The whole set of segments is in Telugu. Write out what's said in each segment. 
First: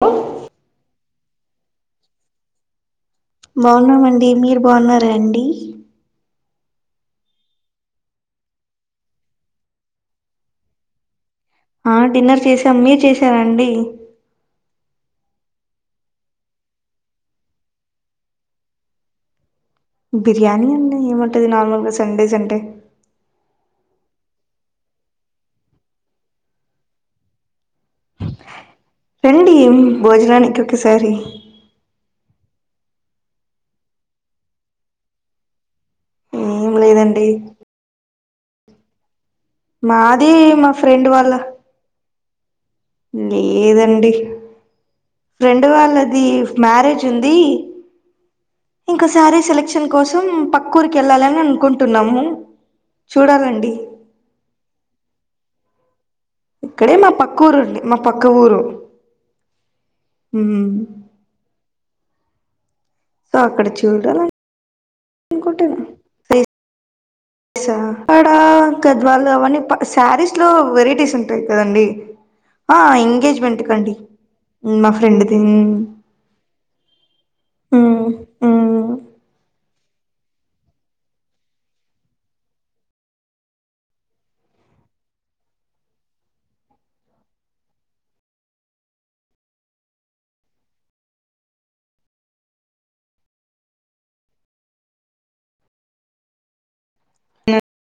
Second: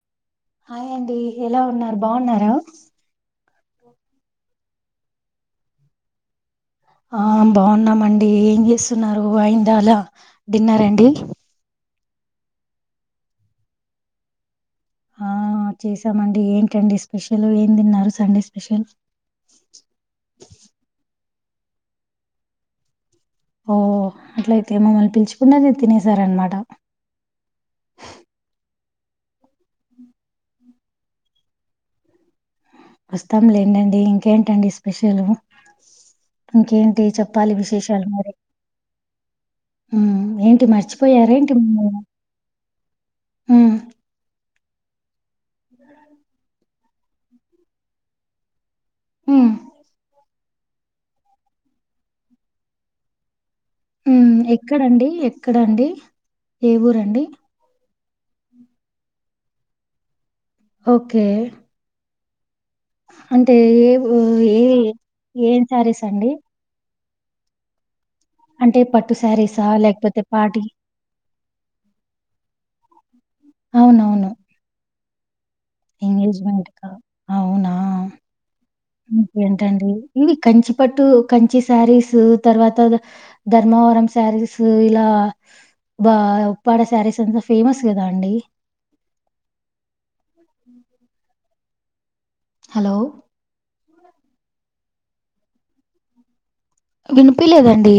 హ హాయ్ అండి ఎలా ఉన్నారు బాన్నార బాన్నామండి మీర్ బాన్నార. అండి ఆ బాగున్నామండి ఏం జేస్తున్నారు అయింద అలా డిన్నర్ అండి ఆ డిన్నర్ చేసాం మీరు చేసార అండి ఆ చేసామండి ఏంటండి స్పెషల్ ఏం తిన్నారు సండే స్పెషల్ ఉంటది నార్మల్ గా సండేస్ అంటే ఓ అట్లయితే మమ్మల్ని పిల్చుకున్న మీరు తినేశారు అనమాట రండి భోజనానికి ఒక సారి వస్తాం లేండండి ఇంకేంటండి స్పెషలు ఏం ఇంకేంటి లేదండి చెప్పాలి విశేషాలు మరి ఉమ్ మాది ఏంటి మా ఫ్రెండ్ వాళ్ళ మర్చిపోయారా ఏంటి మమ్మల్ని ఉమ్ లేదండి ఫ్రెండ్ వాళ్ళది మ్యారేజ్ ఉంది ఇంకసారీ ఉమ్ సెలెక్షన్ కోసం పక్ క్కూరికి ఎళ్ళాలని అనుకుంటున్నాము చూడాలండి ఉ ఎక్కడండి ఎక్కడండి ఏ ఇక్కడే మా ఊరండి పక్కూరు అండీ మా పక్క ఊరు మ్మ్. ఓకే సో అంటే అక్కడ ఏ చూడాలని ఏ ఏం సారీస్ అండి సా ఆడ అంటే పట్టు గద్వాలు అవన్నీ శారీసా? లేకపోతే శారీస్ లో పార్టీ వెరైటీస్ ఉంటాయి కదా అండి ఆ ఇంగేజు మెంట్ కండి మా ఫ్రెండ్ దె నిజమే అక్క అవునా మ్మ్ మ్మ్ ఇంకా టాండి ఇవి కంచిపట్టు కంచి శారీస్ తర్వాత ధర్మవరం శారీస్ ఇలా బ ఉప్పాడ శారీస్ అంత ఫేమస్ కదా అండి. హలో వినిపిలేదండి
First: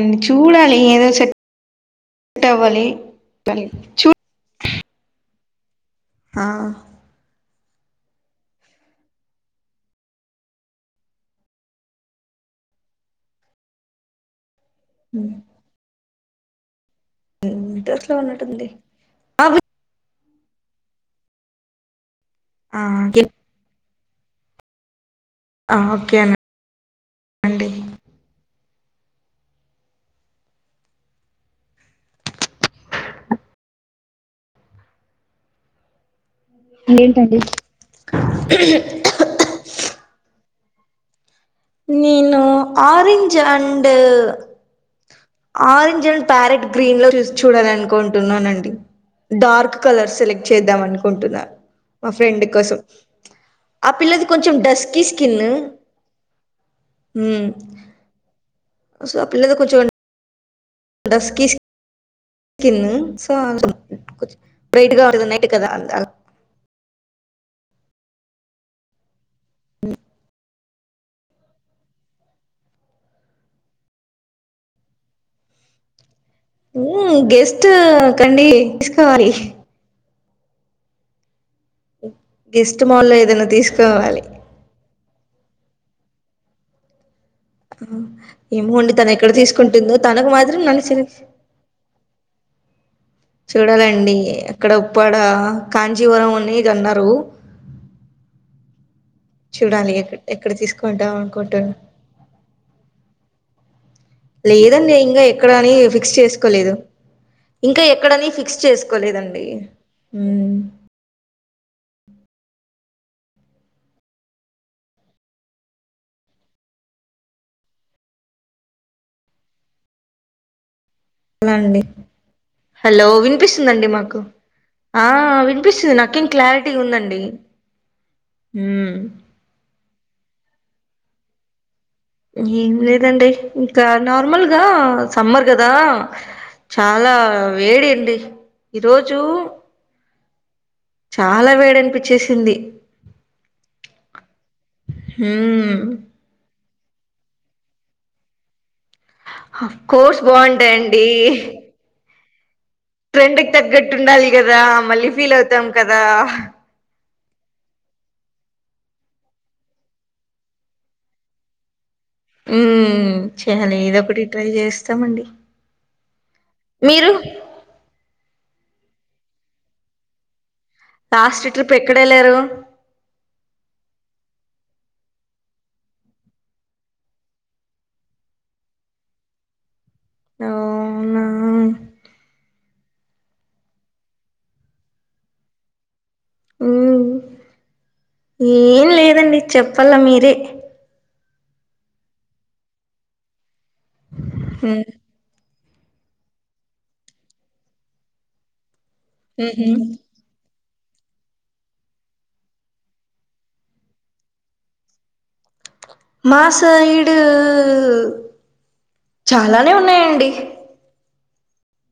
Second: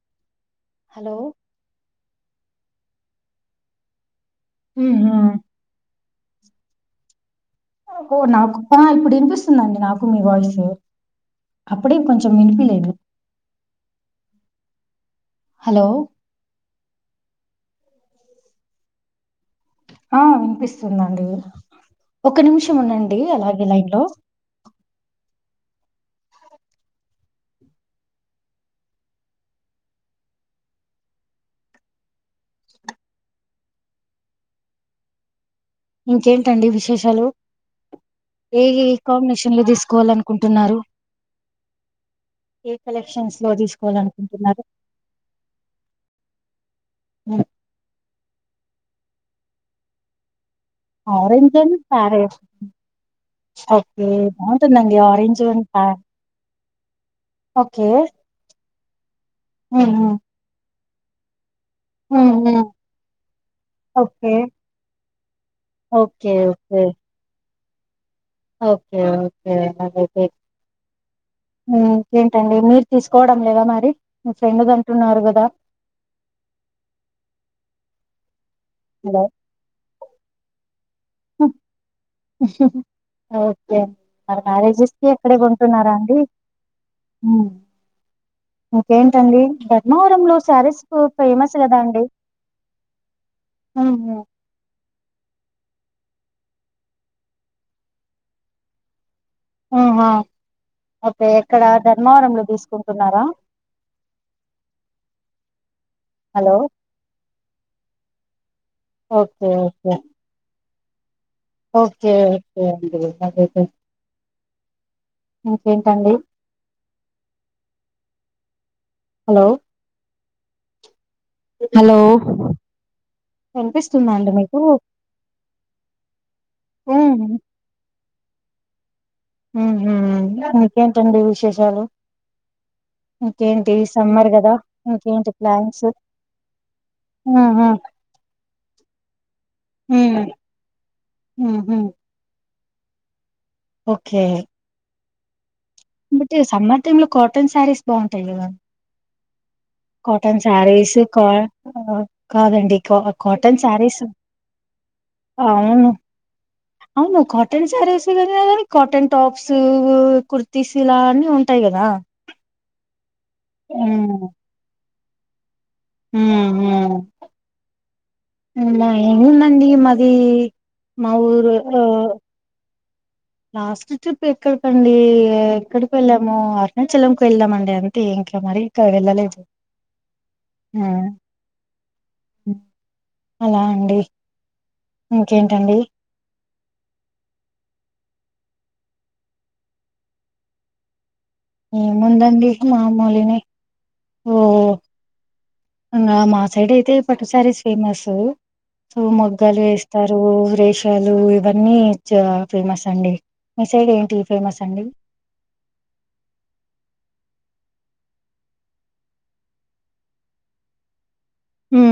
అ చూడాలి ఏదో హలో! సెట్ చట్ అవ్వాలి చూ హ ఆ ఓ నాకు ఇప్పుడు వినిపిస్తుందిండి నాకు మీ వాయిస్ అప్పుడే కొంచెం వినిపిలేదు హ హలో [unintelligible] ఆ వినిపిస్తుందండి ఒక నిమిషం ఉందండి అలాగే లైన్ లో ఆ ఓకే అన్న ఇంకేం టండి విశేషాలు ఏంటండి ఏ కాంబినేషన్లో తీసుకోవాలను కుంటున్నారు నను ఆరెంజ లో అండ్ తీసుకోవాలనుకుంటున్నారు ఆరెంజ్ అండ్ ప్యారెట్ గ్రీన్ లో [unintelligible] చూడాలి అనుకుంటున్నానండి డార్క్ కలర్ సెలెక్ట్ చేద్దాం అనుకుంటున్నా ఆరెంజ్ అండ్ మా ప్యారెట్ ఫ్రెండ్ కోసం ఆ ఓకే పిల్లది కొంచెం డస్ బాగుంటుందండి కి స్కిన్ ఆరెంజ్ అండ్ ప్యారెట్ ఉ ఓకే సో ఆ పిల్లది కొంచం.. దస్కీస్ స్కిన్ సో ఓకే [unintelligible] బ్రైట్గా నట్ కదా ఓకే ఓకే ఓకే ఓకే అలాగైతే ఉ ఏంటండి మీరు తీసుకోవడం లేదా మరి మీ ఫ్రెండ్ది అంటున్నారు కదా. ఉ గెస్ట్ కండి హలో వేసుకోవాలి గెస్ట్ మాల్లో ఏదైనా ఓకేం తీసుకోవాలి మ మ్యారేజెస్కిికి ఆక్కడ కొంటున్నారా డీ ఏమో అండి తను ఎక్కడ ఇంకేంటండి తీసుకుంటుందో ధర్మవరం తనకు లో మాత్రం శారీస్ నన్ను కు సెలెక్ట్ ఫేమసు కద అండి. ఉమ్, చూడాలండి ఉమ్, ఏక్కడో ఉప్పాడ, కాంచీవరం అని అనరు చూడాలి ఉమ్, ఎ ఆ. ఎక్కడ తీసుకుంటా ఓకే ఎక్కడ అనుకుంటును ధర్మవరంలో తీసుకుంటున్నారా లేదండి ఇంకా ఎక్కడ అని ఫిక్స్ హలో చేసుకోలేదు ఇంకా ఎక్ ఇక్కడని ఫిక్స్ చేసుకోలేదండి ఓకే ఓకే ఉ ఓకే ఓకే అండి. అట్లయితే ఇంకేంటండి హలో హలో అండి. హలో వినిపిస్తుందండి వినిపిస్తుందా మాకు అండి మీకు ఆ ఆ వినిపిస్తుంది నాకేం క్లారిటీగా ఉందండి. ఉమ్ ఉమ్ ఉమ్ ఇంకేంటండి విశేషాలు ఏం లేదండి. ఇంకేంటి ఇంకా సమ్మర్ కదా నార్మల్గా ఇంకేంటి సమ్మర్ గాదా ప్లాన్స్ చాలా ఉమ్ ఉమ్ వేడి అండి. ఈరోజు చాలా ఉమ్ వేడి ఉమ్ అనిపించ్చేసింది. ఓకే హూమ్ బట్టి సమ్మర్ టైంలో కాటన్ శారీస్ బాగుంటాయి. గాదా ఆఫ్ కోర్స్ బాగుంటాయండి. కా ఆహ్, కాదండి కా ట్రెండ్ కి కాటన్ శారీస్ తగ్గట్టుండాలి. గాదా మళ్ళీ ఫీల్ అవుతాం అవును కదా అవును కాటన్ శారీస్ గానీ అని కాటన్ టాప్స్ కుర్తీస్ ఇలా అన్ని ఉంటాయి. గాదా ఉమ్ చేయాలి ఇదొ ఒకటి ట్రై చేస్ స్తామండి. మ్మ్ మీరు హ్మా ఏముంది అండి మాది మా లాస్ట్ ఊరు ట్రిప్ ఎక్కడ ఏళ్ళారు. లాస్ట్ ట్రిప్ ఎక్కడికండి ఎక్కడికి వెళ్ళాము. అరుణాచలంకి వెళ్ళామండి. అంతే ఇంకా మరీ ఇంక వెళ్ళలేదు. హూమ్ అవునా అలా అండి ఇంకేంటండి. మ్మ్ ఏం లేదండి. చెప్పాల్ల మీరే ఏముందండి. మామూలునే ఓ మ్మ్ ఇంగ మా సైడ్ అయితే పట్టు సారీస్ ఫేమస్ స్ మొగ్గలు మ్మ్ ఏస్తారు. రేష్ లు ఇవన్నీ చాలా ఫేమస్ అండి. మిసైడ్ ఏంటి ఫేమస్ అండి మా సైడ్ చాలానే ఉన్నాయండి. హ్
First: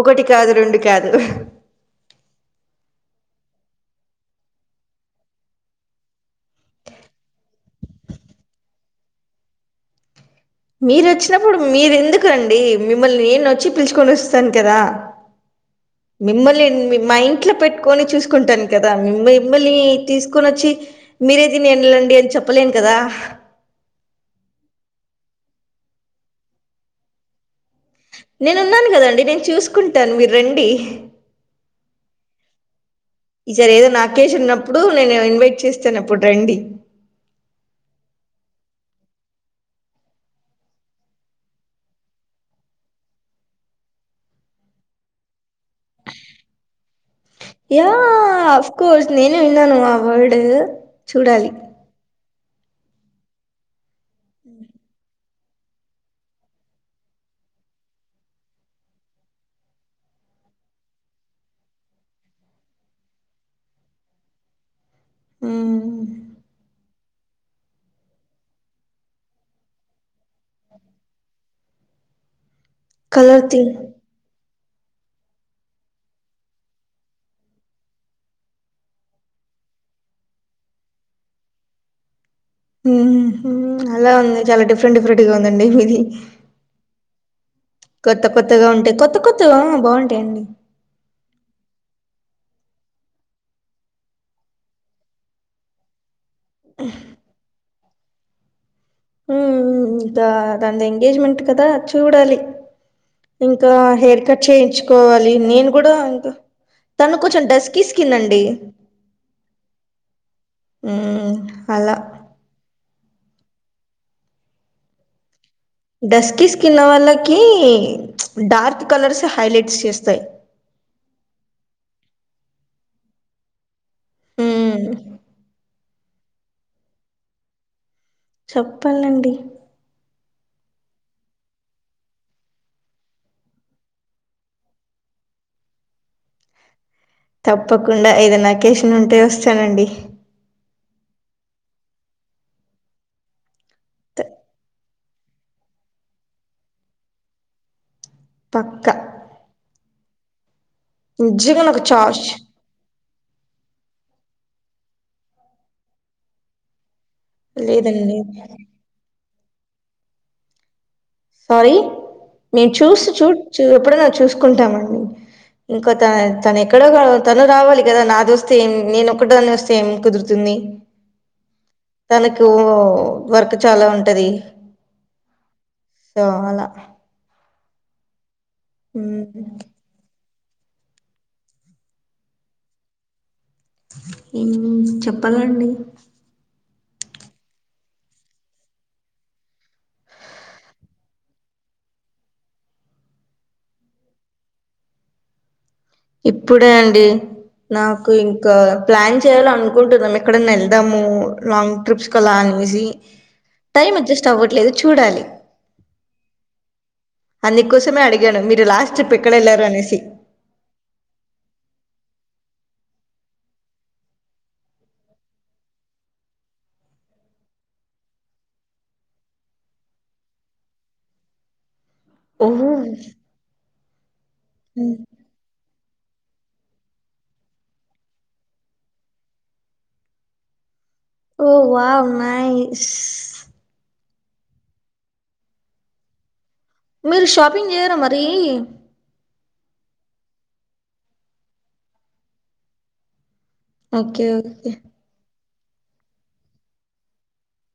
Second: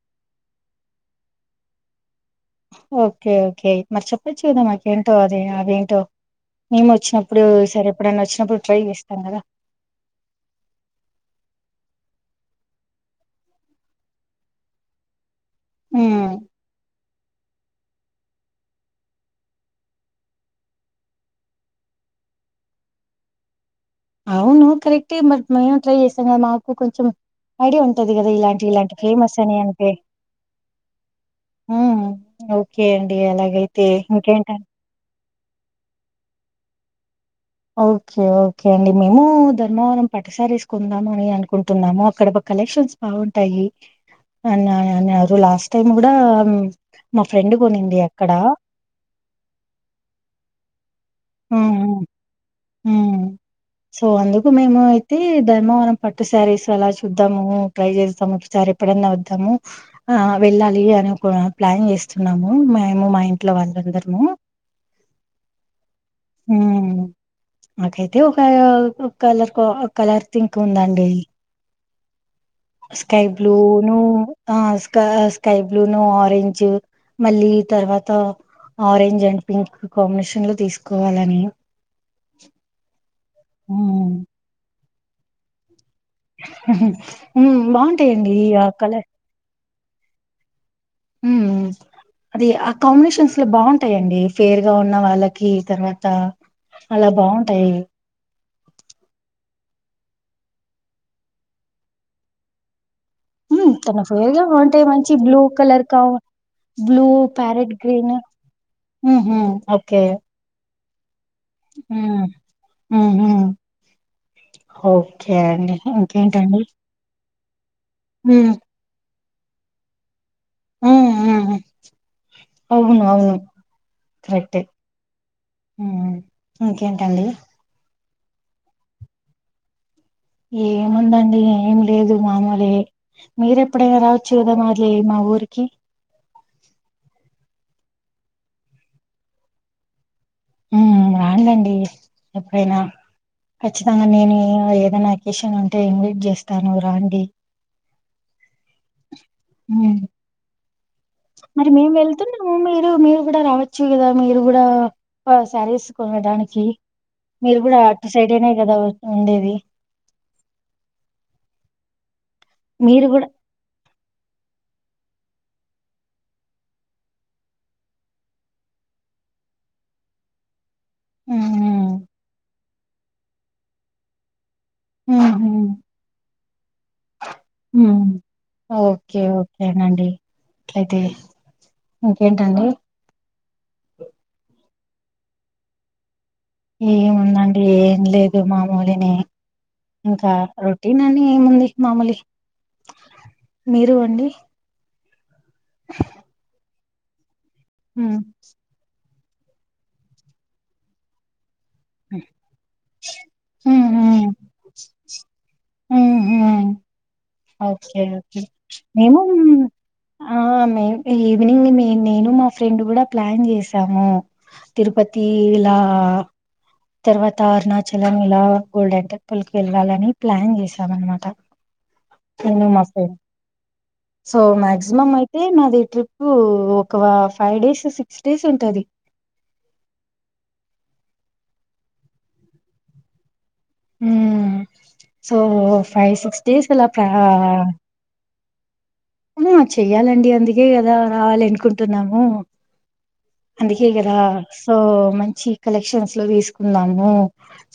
ఒకటి కాదు రెండు కాదు ఓకే ఓకే మరి చెప్పచ్చు. కదా మాకేంటో అది అదేంటో మేము వోచ్చినప్పుడు సరే ఎప్పుడన్న వోచ్చినప్పుడు ట్రై చేస్తాం. గాదా మీరు వోచ్చినప్పుడు మీరు ఎందుకు అండి. మిమ్మల్ని నేను వోచ్చి పిలుచుకొని వోస్తాను. కదా హ్మ్ మిమ్మల్ని మా ఇంట్లో పెట్టి కట్కొని చూసుకుంటాను. కదా మి మిమ్మల్ని తీసుకొని వోచ్చి మీరేది ఏళ్ళండి. అని చెప్పలేను కదా అవును కరెక్ట్ మరీ మేము ట్రై చేసాం. గాదా మాకు కొంచెం ఐడియా ఉంటది. కదా ఇలాంటి నేనున్నాను ఇలాంటి కదండి ఫేమస్ నేను అని అంటే చూసుకుంటాను మీరు రండి హ్ ఓ ఈ సారి ఏదో నాకేసి ఉన్నప్పుడు నేను వెయిట్ చేస్తాను అప్పుడు రండి ఓకే ఓకే అండి మేము ధర్మవరం పట్టుసారీస్ కొందాం అని అనుకుంటున్నాము అక్కడ కలెక్షన్స్ బాగుంటాయి అని అన్నారు లాస్ట్ టైం కూడా మా ఫ్రెండ్ యా కొనింది అక్కడ అఫ్ కోర్స్ నేను విన్నాను ఆ వర్డు చూడాలి ఆహా హ్మ్ సో అందుకు మేము అయితే ధర్మవరం పట్టు శారీస్ అలా చూద్దాము ట్రై చేస్తాము ఒకసారి ఎప్పుడన్నా వద్దాము ఆ వెళ్ళాలి అని ఒక ప్లాన్ చేస్తున్నాము మేము మా ఇంట్లో వాళ్ళందరము హ్మ్ హ్మ్ నాకైతే ఒక కలర్ ఒక కలర్ థింక్ ఉందండి స్కై కలర్ బ్లూ థింగ్ ను ఆ స్క స్కై బ్లూ ను ఆరెంజ్ మళ్ళీ తర్వాత ఆరెంజ్ అండ్ పింక్ కాంబినేషన్ లో తీసుకోవాలని ఊహూ హ్మ్ అలా ఉంది చాలా డిఫరెంట్ డిఫరెంట్ డిఫరెంట్ట్గా ఉందండి మీది బాగుంటాయండి ఈ ఆక్కళ బాంట అండి ఉ అది ఆ కాంబినేషన్స్ లో బాగుంటాయండి ఫేర్ గా ఉన్న వాళ్ళకి తర్వాత అలా బాగుంటాయి ఇంకా దాని ఎంగేజ్మెంట్ కదా చూడాలి ఇంకా తన హెయిర్ ఫేవ గా కట్ బాగుంటాయి మంచి చేయించుకోవాలి బ్లూ నేను కలర్ కూడా కావ ఇంకా బ్లూ తను కొంచెం ప్యారెట్ డస్కీ స్కిన్ గ్రీన్ అండి ఓకే ఆ ఆ ఓకే అండి. ఇంకేంటండి? దస్కిస్కిన్నా వా క హ్మ్. డార్క్ కలర్ స హైలైట్స్ చేస్తాయి ఆ అవును అవును కరెక్ట్ ఉమ్ ఇంకేంటండి చెప్పాలండి ఏముందండి ఏమి లేదు మామూలే మీర ఎప్పుడైనా రావచ్చు కదా మాది మా ఊరికి తప్పకుండా ఏద నాకేషన్ ఉంటే వస్తానండి రాంండి ఎప్పుడైనా ఖచ్చితంగా త- నేను ఏదైనా అకేషన్ అంటే ఇన్వైట్ చేస్తాను రాండి పక్క మ్మ్ మరి మేము వెళ్తున్నాము మీరు మీరు కూడా రావచ్చు కదా మీరు కూడా శారీస్ కొనడానికి మీరు కూడా అటు సైడ్ లేదండి అనా కదా ఉండేది సారీ మేము మీరు చూసి చూ కూడా చు ఎప్పుడై నా చూసుకుంటామండి ఇంకో త తన ఎక్కడో తను రావాలి కదా నాది వస్తే ఏం నేనొక్కదాన్ని దాని వస్తే ఏం కుదురుతుంది మ్మ్ తనకు వర్క్ చాలా ఉంటది ఊహూ సో అలా హ్మ్ ఓకే ఓకే నండి ట్లైతే ఇంకేంటండి ఇ చెప్పాలండి ఏముందండి ఏం లేదు మామూలినే ఇంకా రొటీన్ అని ఏముంది మామూలి మీరు అండి ఇప్పుడే అండి నాకు మ్మ్ ఇంకా ప్లాన్ చేయాల అనుకుంటున్నాం ఎక్కడన్న వెళ్దాము లాంగ్ ట్రిప్స్ కలా అనేసి మ్మ్ టైమ్ అడ్జస్ట్ మ్మ్ అవ్వట్లేదు చూడాలి ఆహా! అందుకోసమే ఓకే. ఓకే. అడిగాను మీరు లాస్ట్ ట్రిప్ మేము ఎక్కడ వెళ్ళారు అనేసి ఆ! మేము ఈవినింగ్ నేను మా ఫ్రెండ్ కూడా ప్లాన్ చేసాము తిరుపతి ఇలా తర్వాత అరుణాచలం ఇలా గోల్డెన్ టెంపుల్ కి వెళ్ళాలని ప్లాన్ చేసాం అనమాట నేను మా ఫ్రెండ్ ఓహో సో మాక్సిమం అయితే నాది ట్రిప్పు ఒక ఫైవ్ డేస్ సిక్స్ డేస్ ఉంటది ఓ వావ్ నైస్ ఊ సో ఫైవ్ సిక్స్ మీరు షాపింగ్ చేయారా మరి చెయ్యాలండి అందుకే కదా రావాలి అనుకుంటున్నాము అందుకే కదా ఓకే. ఓకే. సో మంచి కలెక్షన్స్ లో తీసుకున్నాము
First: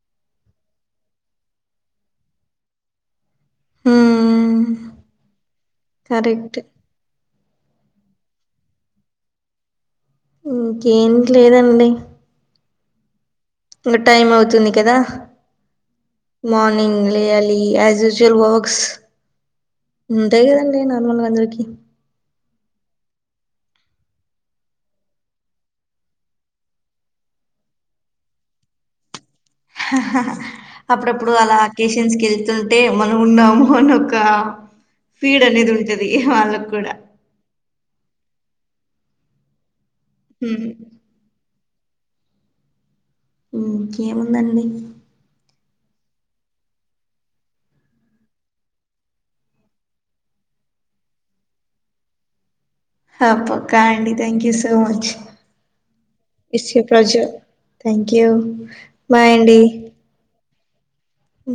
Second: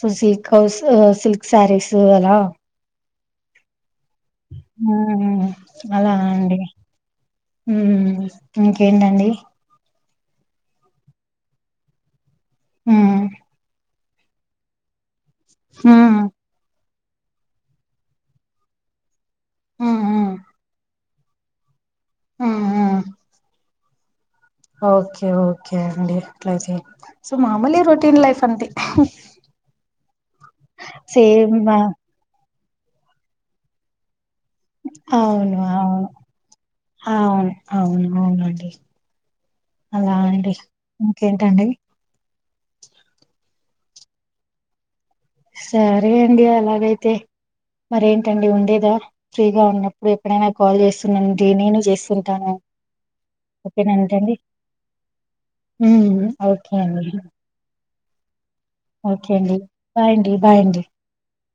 so silk house silk saris అలా హ్మ్. హ అలా అండి కరెక్ట్. ఇంకేంటండి ఇంకేం లేదండి ఊ ఇంగా టైం అవుతుంది కదా ఉమ్ మార్నింగ్ లేయాలి యజ్యుజువల్ వర్క్స్ ఉమ్ ఉమ్ అంతే కదండి నా మన అందరికీ ఆ ఆ ఓకే ఓకే అండి అట్లా చేయ్ సో మామూలు రొటీన్ లైఫ్ అంతే అప్పుడప్పుడు అలా సేమ్ అకేషన్స్ వెళ్తు అంటే మనము ఉన్నాము అనీ ఒక ఫీడ్ అవును అనేది అవును ఉంటది వాళ్ళకు కూడా అవును అవును అవునండి అలా అండి హ్మ్. ఇంకేంటండి ఇంకేముందండి సరే అండి అలాగైతే మరేంటండి ఉండేదా ఫ్రీగా ఉన్నప్పుడు ఎప్పుడైనా కాల్ చేస్తు ఉన్నండి నేను చేస్తుంటాను పక్క ఓకేనా అండి అంటండి thank you so much is okay అండి ప్రజెర్ థ్యాంక్ యూ ఓకే అండి బాయ్ అండి బాయ్ అండి ఉ